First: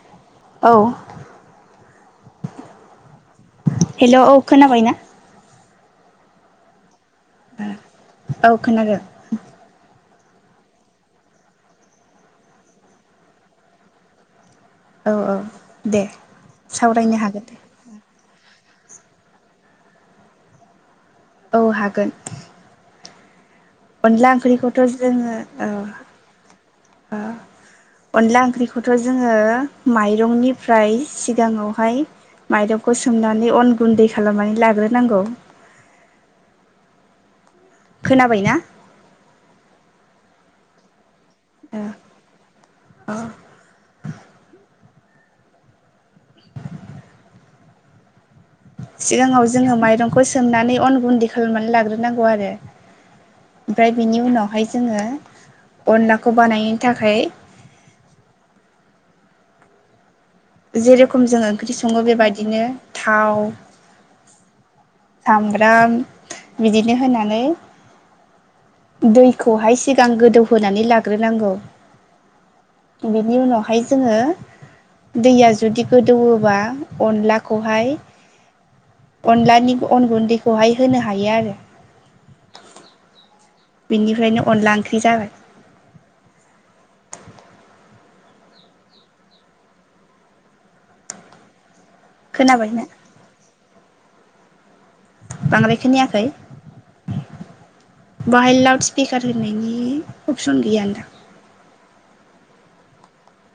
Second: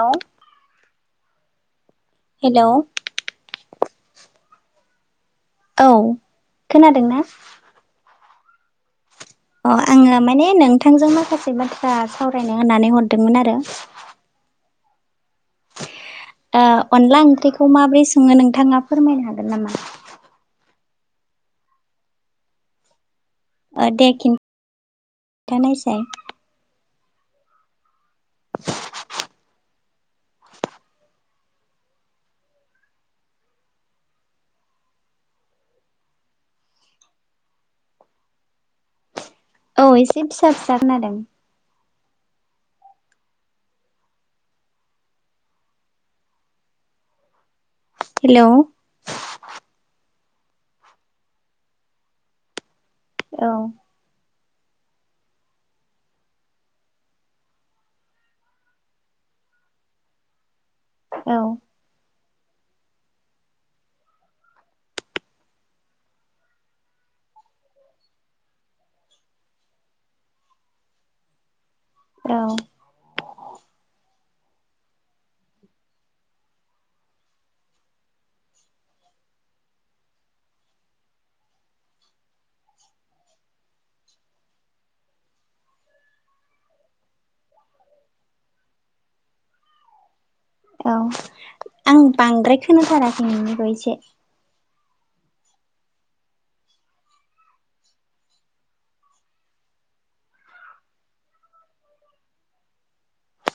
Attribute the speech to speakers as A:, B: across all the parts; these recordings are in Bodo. A: औ
B: औ
A: हेलौ
B: हेल' औ खोनाबायना?
A: औ खोनादों ना?
B: औ खोनादों
A: अ आङो माने नोंथांजों माखासे बाथ्रा सावरायनो होननानै हरदोंमोन आरो
B: औ औ दे
A: दा
B: सावरायनो
A: अनला
B: हागोन दे
A: ओंख्रिखौ माबोरै सङो नोंथाङा फोरमायनो हागोन नामा?
B: औ हागोन।
A: ओ दे
B: अनला ओंख्रिखौथ' जोङो ओ
A: खिन्थानायसाय
B: ओ अनला ओंख्रिखौथ' जोङो माइरंनिफ्राय सिगाङाव हाय माइरंखौ सोमनानै अन गुन्दै खालामनानै लाग्रोनांगौ खोनाबाय ना?
A: औ एसे फिसा फिसा खोनादों।
B: ओ अ
A: हेलौ
B: सिगाङाव जोङो माइरंखौ सोमनानै अन गुन्दै खालामनानै लाग्रोनांगौ आरो
A: औ
B: ओमफ्राय बिनि उनावहाय जोङो अनलाखौ बानायनो थाखाय जेरेखम
A: औ
B: जों ओंख्रि सङो बेबायदिनो थाव सामब्राम बिदिनो होनानै दैखौहाय सिगां गोदौहोनानै लाग्रोनांगौ
A: औ
B: बेनि उनावहाय जोङो दैया जुदि गोदौयोबा अनलाखौहाय अनलानि अन गुन्दैखौहाय होनो हायो आरो बिनिफ्रायनो अनला ओंख्रि जाबाय।
A: औ आं बांद्राय
B: खोनाबाय ना
A: खोनाथाराखै नोंनिखौ एसे
B: बांद्राय खोनायाखै? बाहाय लाउड स्पिकार होनायनि अपसन गैय दां?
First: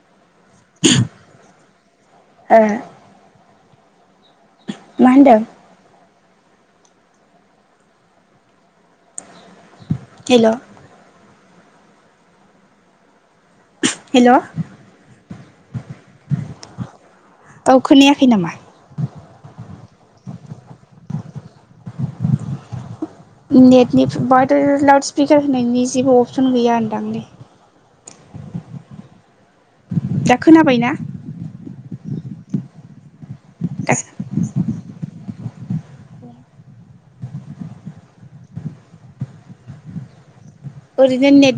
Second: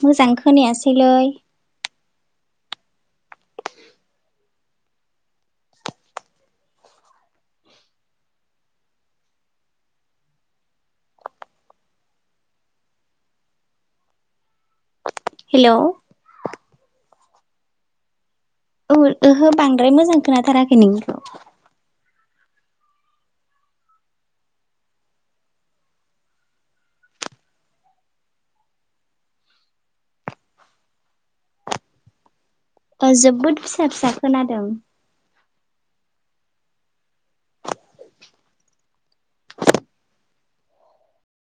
A: मोजां खोनायासैलै
B: ओ मा होनदों? हेल हेल'
A: हेल'
B: औ खोनायाखै नामा?
A: औ ओहो बांद्राय मोजां खोनाथाराखै नोंनिखौ
B: नेटनि ब लाउद स्पिकार होनायनि जेबो अपसन गैया होनदांलै दा खोनाबायना?
A: ओ जोबोद फिसा
B: दा
A: फिसा खोनादों
B: ओरैनो नेत